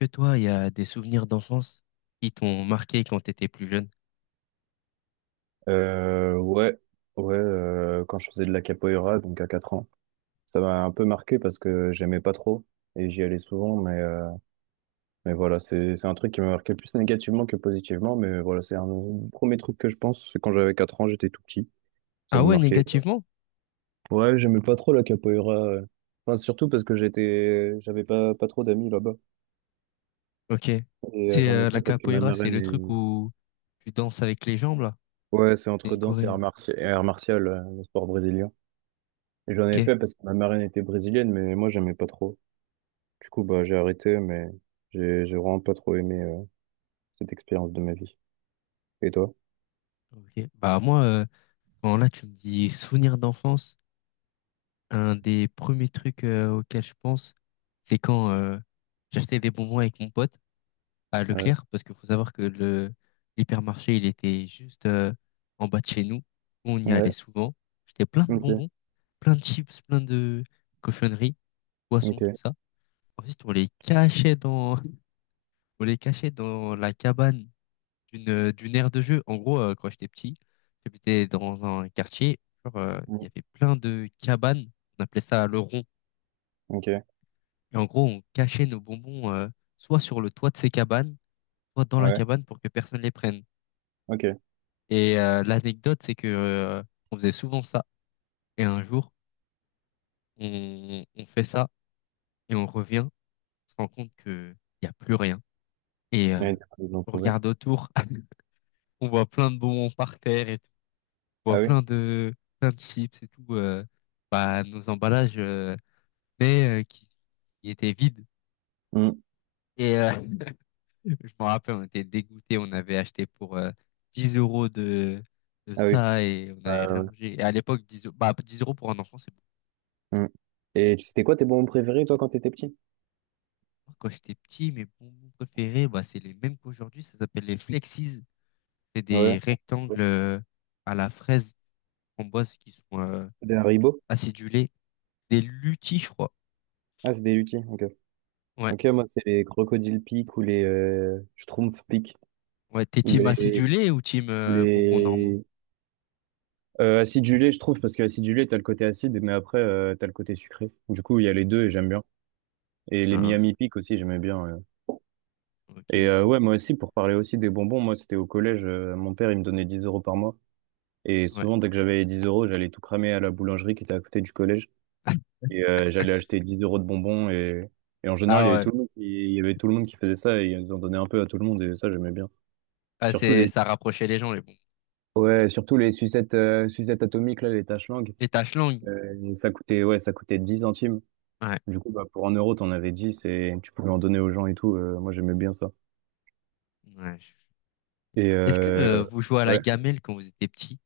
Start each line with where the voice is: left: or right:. left: Que toi, il y a des souvenirs d'enfance qui t'ont marqué quand t'étais plus jeune?
right: Ouais, ouais, quand je faisais de la capoeira, donc à 4 ans, ça m'a un peu marqué parce que j'aimais pas trop et j'y allais souvent, mais voilà, c'est un truc qui m'a marqué plus négativement que positivement, mais voilà, c'est un des premiers trucs que je pense, c'est quand j'avais 4 ans, j'étais tout petit, ça m'a
left: Ah ouais,
right: marqué.
left: négativement?
right: Ouais, j'aimais pas trop la capoeira. Enfin, surtout parce que j'avais pas trop d'amis là-bas
left: Ok.
right: et
left: C'est
right: j'en ai fait
left: la
right: parce que ma
left: capoeira, c'est
right: marraine
left: le truc
right: est,
left: où tu danses avec les jambes, là.
right: ouais, c'est
left: C'est
right: entre
left: une
right: danse et
left: corée.
right: et art martial, le sport brésilien. Et j'en
left: Ok.
right: ai fait parce que ma marraine était brésilienne, mais moi j'aimais pas trop. Du coup, bah, j'ai arrêté, mais j'ai vraiment pas trop aimé, cette expérience de ma vie. Et toi?
left: Ok. Bah moi, quand là, tu me dis souvenirs d'enfance, un des premiers trucs auxquels je pense, c'est quand j'achetais des bonbons avec mon pote à
right: Ouais,
left: Leclerc, parce qu'il faut savoir que le l'hypermarché, il était juste en bas de chez nous. On y
right: ouais,
left: allait souvent. J'étais plein de
right: ok,
left: bonbons, plein de chips, plein de cochonneries, poissons, tout
right: ok,
left: ça. Ensuite, on les cachait dans, on les cachait dans la cabane d'une aire de jeu. En gros, quand j'étais petit, j'habitais dans un quartier. Il
right: mm,
left: y avait plein de cabanes. On appelait ça le rond.
right: ok,
left: Et en gros, on cachait nos bonbons soit sur le toit de ces cabanes, soit dans la
right: ouais,
left: cabane pour que personne les prenne.
right: ok.
left: L'anecdote, c'est que on faisait souvent ça. Et un jour, on fait ça et on revient, on se rend compte que il y a plus rien. Et euh,
right: Ouais, du coup, ils l'ont
left: on
right: trouvé.
left: regarde autour, on voit plein de bonbons par terre et tout. On
right: Ah
left: voit
right: oui?
left: plein de chips et tout. Bah nos emballages, mais euh, qui, qui étaient vides.
right: Mm,
left: Et euh, je me rappelle, on était dégoûtés. On avait acheté pour 10 € de
right: ah oui.
left: ça et on
right: Ouais,
left: n'avait rien
right: ouais,
left: mangé. Et à l'époque, 10 € pour un enfant, c'est...
right: ouais, mm. Et c'était quoi tes bonbons préférés, toi, quand t'étais petit?
left: Moi, quand j'étais petit, mes bonbons préférés, bah, c'est les mêmes qu'aujourd'hui. Ça s'appelle les Flexies. C'est
right: Ouais.
left: des rectangles à la fraise framboise qui sont
right: Des Haribo?
left: acidulés. Des Lutis, je crois.
right: Ah, c'est des Lucky, ok.
left: Ouais.
right: Ok, moi, c'est les Crocodile Peak ou les Schtroumpf Peak.
left: Ouais, t'es
right: Où il y a
left: team
right: les...
left: acidulé ou team
right: où
left: bonbons normaux?
right: les... Acidulé, je trouve, parce que acidulé, t'as le côté acide, mais après, t'as le côté sucré. Du coup, il y a les deux et j'aime bien. Et les
left: Ah,
right: Miami Peak aussi, j'aimais bien. Ouais.
left: ok, je vois.
right: Ouais, moi aussi, pour parler aussi des bonbons, moi, c'était au collège. Mon père, il me donnait 10 € par mois. Et
left: Ouais.
right: souvent, dès que j'avais les 10 euros, j'allais tout cramer à la boulangerie qui était à côté du collège. J'allais acheter 10 € de bonbons. Et en général,
left: Ah ouais.
right: il y avait tout le monde qui faisait ça. Et ils en donnaient un peu à tout le monde. Et ça, j'aimais bien.
left: Ah,
right: Surtout des,
left: ça rapprochait les gens, les bonbons.
right: ouais, surtout les sucettes atomiques, là, les taches langues.
left: Les taches langues.
right: Ça coûtait, ouais, ça coûtait 10 centimes.
left: Ouais.
right: Du coup, bah, pour un euro, t'en avais 10 et tu pouvais en donner aux gens et tout. Moi, j'aimais bien ça.
left: Ouais.
right: Et
left: Est-ce que
right: euh,
left: vous jouez à la
right: Ouais.
left: gamelle quand vous étiez petit?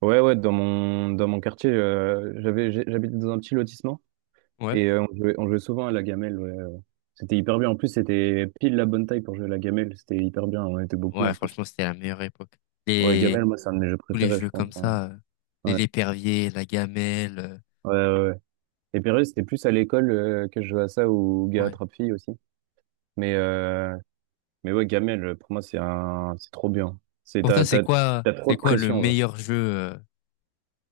right: Ouais, ouais, dans mon quartier, j'habitais dans un petit lotissement
left: Ouais.
right: et on jouait souvent à la gamelle. ouais. C'était hyper bien. En plus, c'était pile la bonne taille pour jouer à la gamelle. C'était hyper bien. On était beaucoup
left: Ouais,
right: en plus.
left: franchement, c'était la meilleure époque.
right: Ouais,
left: Les
right: gamelle, moi, c'est un de mes jeux
left: Tous les
right: préférés, je
left: jeux
right: pense,
left: comme
right: hein.
left: ça, et
right: Ouais,
left: l'épervier, la gamelle.
right: ouais, ouais. Ouais. Et Pérus, c'était plus à l'école, que je jouais à ça ou gars
left: Ouais.
right: attrape fille aussi. Mais, euh, mais ouais, gamelle, pour moi, c'est trop bien. C'est,
left: Pour toi,
right: t'as, t'as, t'as trop
left: c'est
right: de
left: quoi le
right: pression, là.
left: meilleur jeu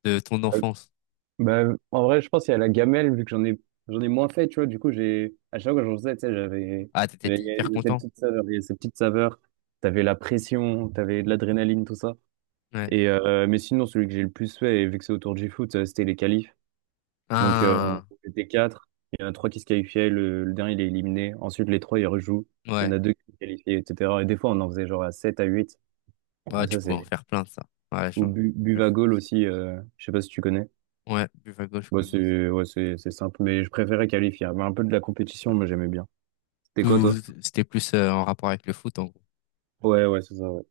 left: de ton enfance?
right: Bah, en vrai, je pense qu'il y a la gamelle, vu que j'en ai moins fait, tu vois. Du coup, j'ai, à chaque fois que j'en faisais, tu sais, j'avais,
left: Ah,
right: j'avais-
left: t'étais hyper
right: il y a cette
left: content?
right: petite saveur, il y a cette petite saveur. T'avais la pression, t'avais de l'adrénaline, tout ça.
left: Ouais.
right: Mais sinon, celui que j'ai le plus fait, et vu que c'est autour du foot, c'était les qualifs. Donc, on
left: Ah,
right: on était quatre. Il y en a trois qui se qualifiaient, le dernier, il est éliminé. Ensuite, les trois, ils rejouent. Il y en
left: ouais.
right: a deux qui se qualifient, etc. Et des fois, on en faisait genre à 7 à huit. Ah,
left: Ouais, tu
right: ça,
left: pouvais en
right: c'est,
left: faire plein de ça. Ouais,
right: ou
left: j'en- je joue
right: Buvagoal
left: aussi.
right: aussi, je sais pas si tu connais.
left: Ouais, Buff à gauche je
right: Bon,
left: connais aussi.
right: c'est ouais, c'est simple, mais je préférais qualifier. Il y avait un peu de la compétition,
left: Ouais.
right: mais j'aimais bien. C'était quoi, toi?
left: Tout, c'était plus en rapport avec le foot, en gros.
right: Ouais, ouais, c'est ça, ouais.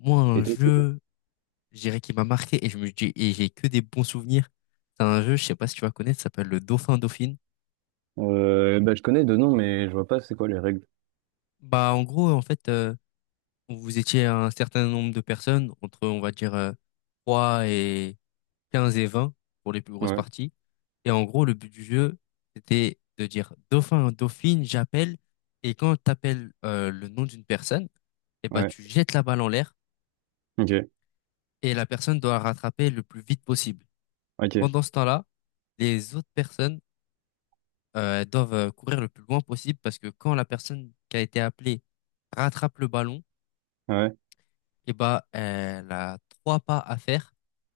left: Moi, un
right: Et toi, c'est quoi?
left: jeu, je dirais qui m'a marqué et j'ai que des bons souvenirs. C'est un jeu, je sais pas si tu vas connaître, ça s'appelle le Dauphin Dauphine.
right: Bah, je connais deux noms, mais je vois pas c'est quoi les règles.
left: Bah, en gros, en fait, vous étiez un certain nombre de personnes, entre, on va dire, 3 et 15 et 20 pour les plus grosses
right: Ouais,
left: parties. Et en gros, le but du jeu, c'était de dire dauphin, dauphine, j'appelle. Et quand tu appelles le nom d'une personne, eh ben,
right: ouais.
left: tu jettes la balle en l'air
right: Ok,
left: et la personne doit rattraper le plus vite possible.
right: ok.
left: Pendant ce temps-là, les autres personnes elles doivent courir le plus loin possible parce que quand la personne qui a été appelée rattrape le ballon,
right: Ouais,
left: eh bah, elle a trois pas à faire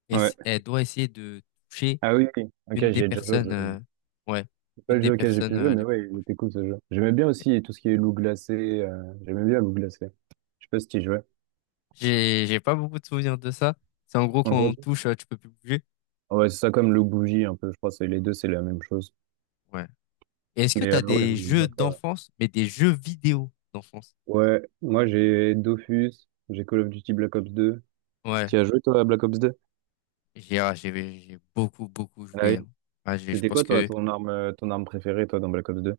left: et
right: ouais.
left: elle doit essayer de toucher
right: Ah oui, oui. Ok,
left: une des
right: j'y ai déjà joué, ça.
left: personnes, ouais,
right: C'est pas
left: une
right: le
left: des
right: jeu auquel j'ai
left: personnes
right: pu jouer, mais
left: les plus
right: ouais, il
left: proches.
right: était cool ce jeu. J'aimais bien aussi tout ce qui est loup glacé. J'aimais bien loup glacé. Je sais pas si tu y jouais.
left: J'ai pas beaucoup de souvenirs de ça. C'est en gros
right: En
left: quand on
right: gros,
left: touche, tu peux plus bouger.
right: ouais, c'est ça comme le bougie un peu, je crois, c'est les deux, c'est la même chose.
left: Ouais. Et est-ce que t'as
right: Ouais, je
left: des
right: voulais
left: jeux
right: bien pas.
left: d'enfance, mais des jeux vidéo d'enfance?
right: Ouais, moi j'ai Dofus, j'ai Call of Duty Black Ops 2.
left: Ouais.
right: Tu as joué toi à Black Ops 2?
left: J'ai, ah, j'ai, j'ai beaucoup, beaucoup
right: Ah
left: joué,
right: oui.
left: hein. Je
right: C'était
left: pense
right: quoi toi
left: que
right: ton arme préférée toi dans Black Ops 2?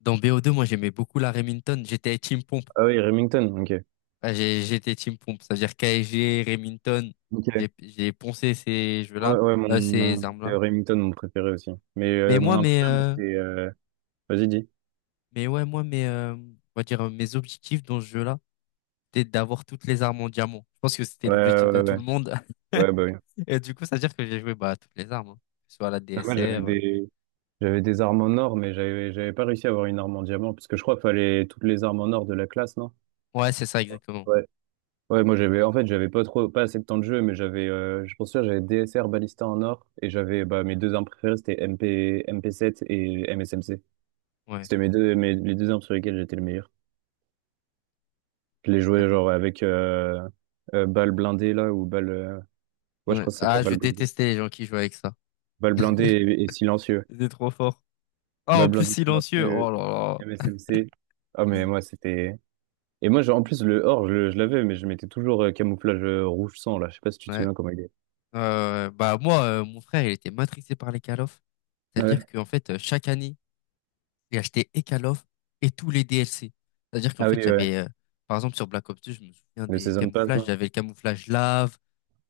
left: dans BO2, moi j'aimais beaucoup la Remington. J'étais Team Pompe.
right: Ah oui, Remington, ok.
left: J'étais team pompe, c'est-à-dire KSG, Remington,
right: Ok.
left: j'ai poncé ces
right: Ouais,
left: jeux-là,
right: ouais,
left: ces
right: mon c'est
left: armes-là.
right: Remington mon préféré aussi.
left: Mais
right: Mon
left: moi,
right: arme préférée, moi, c'était, vas-y, dis.
left: mais ouais, moi, mais, on va dire, mes objectifs dans ce jeu-là, c'était d'avoir toutes les armes en diamant. Je pense que c'était
right: Ouais,
left: l'objectif de
right: ouais,
left: tout
right: ouais.
left: le monde.
right: Ouais, bah oui.
left: Et du coup, ça veut dire que j'ai joué bah, à toutes les armes, hein. Que ce soit la
right: Ah, moi
left: DSR.
right: j'avais des j'avais des armes en or, mais j'avais pas réussi à avoir une arme en diamant, parce que je crois qu'il fallait toutes les armes en or de la classe, non?
left: Ouais, c'est ça, exactement.
right: Ouais. Ouais, moi j'avais en fait j'avais pas assez de temps de jeu, mais j'avais, je pense que j'avais DSR Ballista en or et j'avais bah mes deux armes préférées c'était MP MP7 et MSMC.
left: Ouais,
right: C'était mes deux, mes- les deux armes sur lesquelles j'étais le meilleur. Je les
left: ouais,
right: jouais
left: j'avoue.
right: genre avec balle blindée là ou balle, ouais, je
left: Ouais.
right: crois que ça s'appelait
left: Ah, je
right: balle blindée.
left: détestais les gens qui jouaient avec ça.
right: Balle blindée et silencieux.
left: C'était trop fort. Ah, en
right: Balle
left: plus,
right: blindée,
left: silencieux. Oh
right: silencieux,
left: là
right: MSMC. Ah, mais moi, c'était. Et moi, genre, en plus, le or, je l'avais, mais je mettais toujours camouflage, rouge sang là. Je sais pas si tu te
left: là. Ouais.
right: souviens comment il est.
left: Bah moi, mon frère, il était matrixé par les call of. C'est-à-dire
right: Ouais.
left: qu'en fait, chaque année, j'ai acheté et Call of et tous les DLC. C'est-à-dire qu'en
right: Ah
left: fait,
right: oui, ouais.
left: par exemple, sur Black Ops 2, je me souviens
right: Le
left: des
right: Season Pass
left: camouflages.
right: là.
left: J'avais le camouflage lave,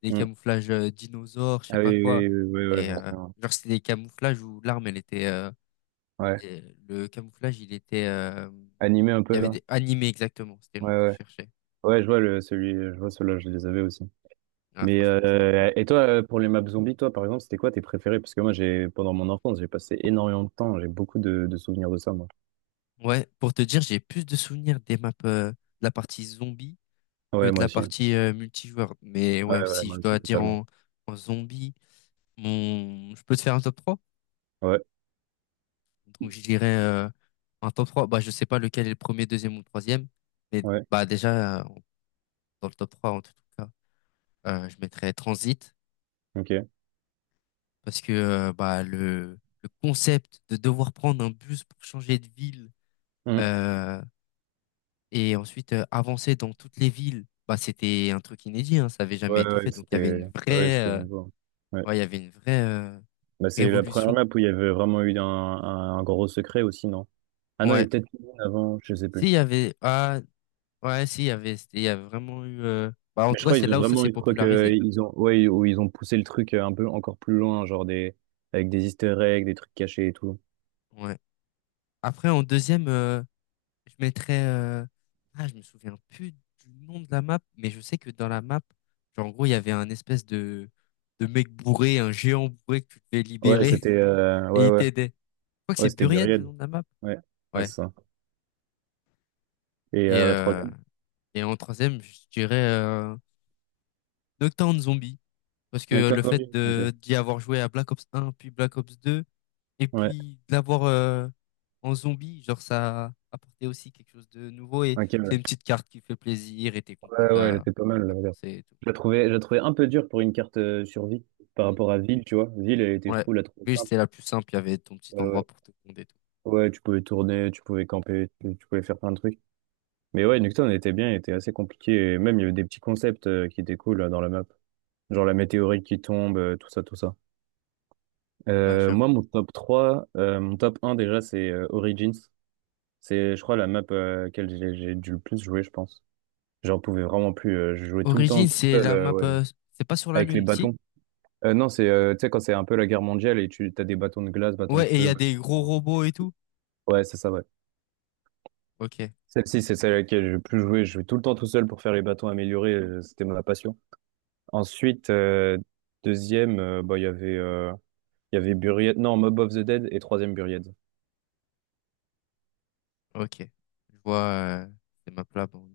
left: des
right: Hmm.
left: camouflages dinosaures, je sais
right: Ah
left: pas
right: oui,
left: quoi.
right: oui, oui, oui, ouais, ouais,
left: Et
right: j'en
left: euh,
right: souviens.
left: genre, c'était des camouflages où l'arme, elle était...
right: Ouais.
left: et le camouflage, il était...
right: Animé un
left: il y
right: peu
left: avait
right: là.
left: des animés, exactement. C'était le
right: Ouais,
left: mot que je
right: ouais.
left: cherchais.
right: Ouais, je vois celui, je vois ceux-là, je les avais aussi.
left: Ah, franchement, c'était incroyable.
right: Et toi, pour les maps zombies, toi, par exemple, c'était quoi tes préférés? Parce que moi, j'ai pendant mon enfance, j'ai passé énormément de temps, j'ai beaucoup de souvenirs de ça, moi.
left: Ouais, pour te dire, j'ai plus de souvenirs des maps, de la partie zombie que
right: Ouais,
left: de
right: moi
left: la
right: aussi.
left: partie multijoueur. Mais
right: Ouais,
left: ouais,
right: ouais,
left: si
right: moi
left: je
right: aussi,
left: dois dire
right: totalement.
left: en, en zombie, mon... je peux te faire un top 3.
right: Ouais,
left: Donc je dirais un top 3. Bah, je sais pas lequel est le premier, deuxième ou troisième. Mais
right: ouais,
left: bah, déjà, dans le top 3 en tout cas, je mettrais Transit.
right: ok.
left: Parce que bah, le concept de devoir prendre un bus pour changer de ville
right: Mm.
left: euh, et ensuite avancer dans toutes les villes, bah, c'était un truc inédit, hein, ça avait
right: Ouais,
left: jamais été fait. Donc
right: ouais, ouais, c'était nouveau. Ouais.
left: il y avait une vraie
right: Bah, c'est la première
left: révolution.
right: map où il y avait vraiment eu un gros secret aussi, non? Ah non, il y a
left: Ouais.
right: peut-être une avant, je sais plus.
left: S'il y avait, ah, ouais, si, il y avait, c'était- Il y a vraiment eu, en
right: Mais
left: tout
right: je
left: cas,
right: crois
left: c'est
right: qu'ils ont
left: là où ça
right: vraiment
left: s'est
right: eu le truc,
left: popularisé.
right: ils ont, ouais, où ils ont poussé le truc, un peu encore plus loin, genre des, avec des easter eggs, des trucs cachés et tout.
left: Ouais. Après, en deuxième, je mettrais, je me souviens plus du nom de la map, mais je sais que dans la map, genre, en gros, il y avait un espèce de mec bourré, un géant bourré que tu devais
right: Ouais,
left: libérer
right: c'était,
left: et
right: ouais,
left: il
right: ouais,
left: t'aidait. Je crois que c'est
right: ouais, c'était
left: Buried, le
right: Buried.
left: nom de la map.
right: Ouais, ouais, c'est
left: Ouais.
right: ça. Et
left: Et,
right: la
left: euh,
right: troisième?
left: et en troisième, je dirais, Nocturne Zombie. Parce que
right: Necton
left: le fait
right: Zombie. Ok.
left: de, d'y avoir joué à Black Ops un puis Black Ops 2 et
right: Ouais.
left: puis de l'avoir en zombie, genre ça apportait aussi quelque chose de nouveau et
right: Ok,
left: c'est
right: ouais.
left: une petite carte qui fait plaisir et t'es content de
right: Ouais, ouais, elle
left: de
right: était pas mal, la
left: la
right: verdade.
left: penser et tout.
right: Je la trouvais un peu dure pour une carte, survie par
left: Mm.
right: rapport à Ville, tu vois. Ville, elle était, je
left: Ouais,
right: trouve, la trouvais
left: oui,
right: simple.
left: c'était la plus simple, il y avait ton petit
right: Ouais, ouais.
left: endroit pour te pondre et tout.
right: Ouais, tu pouvais tourner, tu pouvais camper, tu pouvais faire plein de trucs. Mais ouais, Nocturne elle était bien, il était assez compliqué. Et même, il y avait des petits concepts, qui étaient cool là, dans la map. Genre la météorite qui tombe, tout ça, tout ça.
left: Ouais,
right: Moi,
left: j'avoue.
right: mon top trois, mon top un déjà, c'est, Origins. C'est, je crois, la map, à laquelle j'ai dû le plus jouer, je pense. J'en pouvais vraiment plus. Je jouais tout le temps
left: Origin,
right: tout
left: c'est
right: seul,
left: la map,
right: ouais,
left: c'est pas sur la
right: avec les
left: Lune, si?
right: bâtons. Non, c'est, tu sais, quand c'est un peu la guerre mondiale et tu as des bâtons de glace, bâtons de
left: Ouais, et il y
right: feu,
left: a
right: bâtons
left: des
right: de
left: gros
right: sang.
left: robots et tout.
right: Ouais, c'est ça, ouais.
left: Ok,
right: Celle-ci, c'est celle à laquelle j'ai le plus joué. Je jouais tout le temps tout seul pour faire les bâtons améliorés. C'était ma passion. Ensuite, deuxième, bah, il y avait Buried. Non, Mob of the Dead et troisième Buried.
left: ok. Je vois ces maps-là. Bon.